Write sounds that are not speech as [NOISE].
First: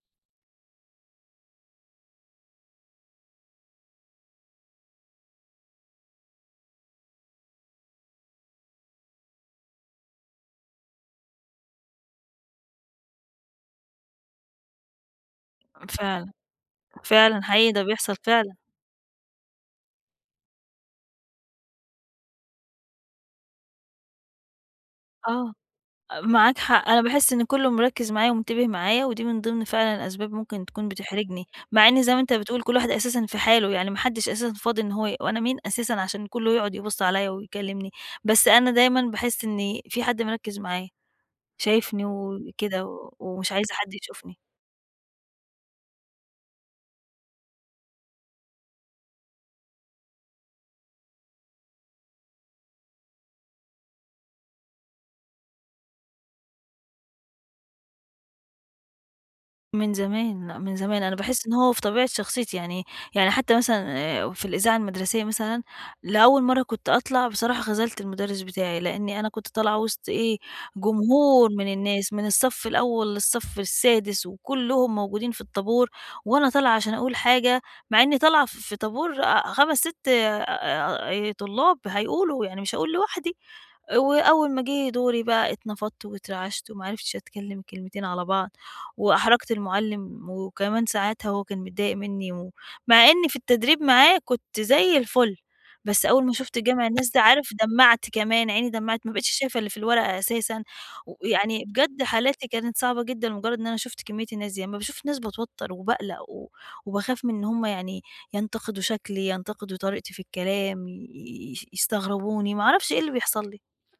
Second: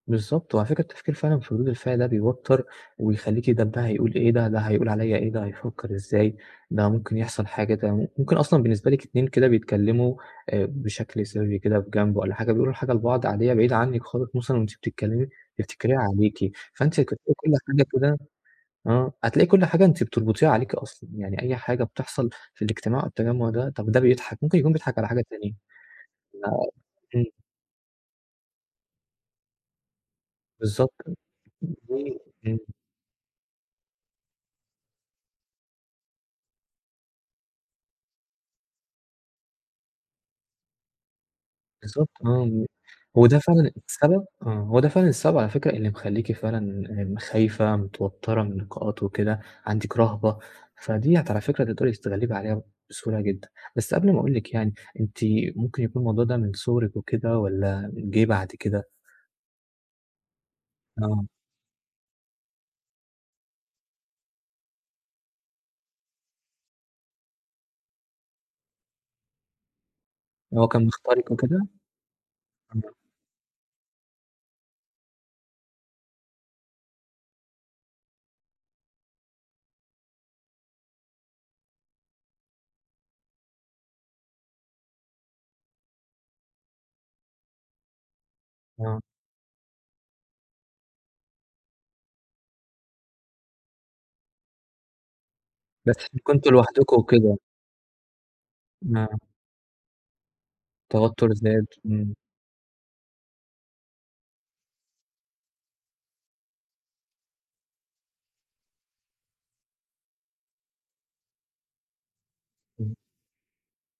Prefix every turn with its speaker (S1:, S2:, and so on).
S1: بالضبط، وعلى فكرة التفكير فعلًا في ردود الفعل ده بيوتر ويخليكِ طب ده هيقول إيه، ده، ده هيقول عليَّ إيه، ده هيفكر إزاي، ده ممكن يحصل حاجة، ده مم ممكن أصلًا بالنسبة لِك اتنين كده بيتكلّموا آآ بشكل سرِّي كده في جنب والّا حاجة، بيقولوا حاجة لبعض عادية بعيدة عنِّك خالص مثلًا وأنتِ بتتكلّمي بتفتكريها
S2: فعلًا،
S1: عليكِ، فأنتِ
S2: فعلًا
S1: [UNINTELLIGIBLE] كل
S2: حقيقي ده
S1: حاجة
S2: بيحصل
S1: كده
S2: فعلًا.
S1: آه هتلاقي كل حاجة أنتِ بتربطيها عليكِ أصلًا، يعني أي حاجة بتحصل في الاجتماع أو التجمع ده، طَب ده بيضحك، ممكن يكون بيضحك على حاجة تانية
S2: آه، آآ،
S1: ما
S2: معاك حق، أنا
S1: إمم.
S2: باحس إن كّله مركِّز معايّا، ومنتبه معايّا ودي من ضمن فعلًا الأسباب ممكن تكون
S1: بالضبط،
S2: بتحرجني، مع إن زي ما أنتَ
S1: [UNINTELLIGIBLE] إمم.
S2: بتقول كل واحد أساسًا في حاله، يعني ما حدش أساسًا فاضي إن هو ي وأنا مين أساسًا عشان كلّه يقعد يبص عليَّ ويكلمني، بس أنا دايمًا باحس إنِ في حد مركز معايّا، شايفني
S1: بالضبط، آه،
S2: وكده و
S1: وده
S2: ومش
S1: فعلًا
S2: عايزة حد
S1: السبب،
S2: يشوفني.
S1: آه، هو ده فعلًا السبب على فكرة اللي مخلّيكِ فعلًا م خايفة، متوترة من اللقاءات وكده، عندك رهبة، فَديَّة على فكرة تقدري تتغلِّبي عليها بسهولة جدًا، بس قبل ما أقول لِك يعني، أنتِ ممكن يكون الموضوع ده من صُغرِك وكده والّا جِه بعد كده؟
S2: من زمان لأ، من زمان، أنا
S1: آه.
S2: باحس إن هو في طبيعة شخصيتي يعني يعني حتى مثلًا آآ في الإذاعة المدرسية مثلًا، لأول مرّة كنت أطلع بصراحة خَذلت المدرس بتاعي، لأن أنا كنت طالعة وسط إيه،
S1: هو كان مختارِك
S2: جمهور
S1: وكده؟
S2: من الناس من الصف
S1: امم.
S2: الأول للصف السادس، وكلّهم موجودين في الطابور، وأنا طالعة عشان أقول حاجة، مع إنّي طالعة ف في طابور، آآ، 5، 6 أ أ طلاب هيقولوا، يعني مش هاقول لوحدي. وأول ما جِه دوري بقى اتنفضت واترعشت و ما عرفتش أتكلم كلمتين على بعض،
S1: آه.
S2: وأحرجت المعلِّم، وكمان ساعاتها هو كان متضايق منّي، و مع إن في التدريب معاه كنت زي الفُل،
S1: بس
S2: بس أول ما
S1: كنتم
S2: شُفْت جمع
S1: لوحدكم
S2: الناس ده
S1: وكده.
S2: عارف دمَّعت كمان، عيني دمَّعت
S1: إمم.
S2: ما بَقيتش شايفة اللي في الورقة أساسًا، و
S1: توتُّر
S2: يعني
S1: زاد،
S2: بجد
S1: إمم.
S2: حالاتي كانت صعبة جدًا، لمجرد إن أنا شُفْت كِميّة الناس دي، أما باشوف ناس باتوتر وباقلق، و وباخاف من إن هم يعني ينتقدوا شكلي، ينتقدوا طريقتي في الكلام ي ي يستغربوني، ما أعرفش
S1: إمم.
S2: إيه اللي بيحصل لي.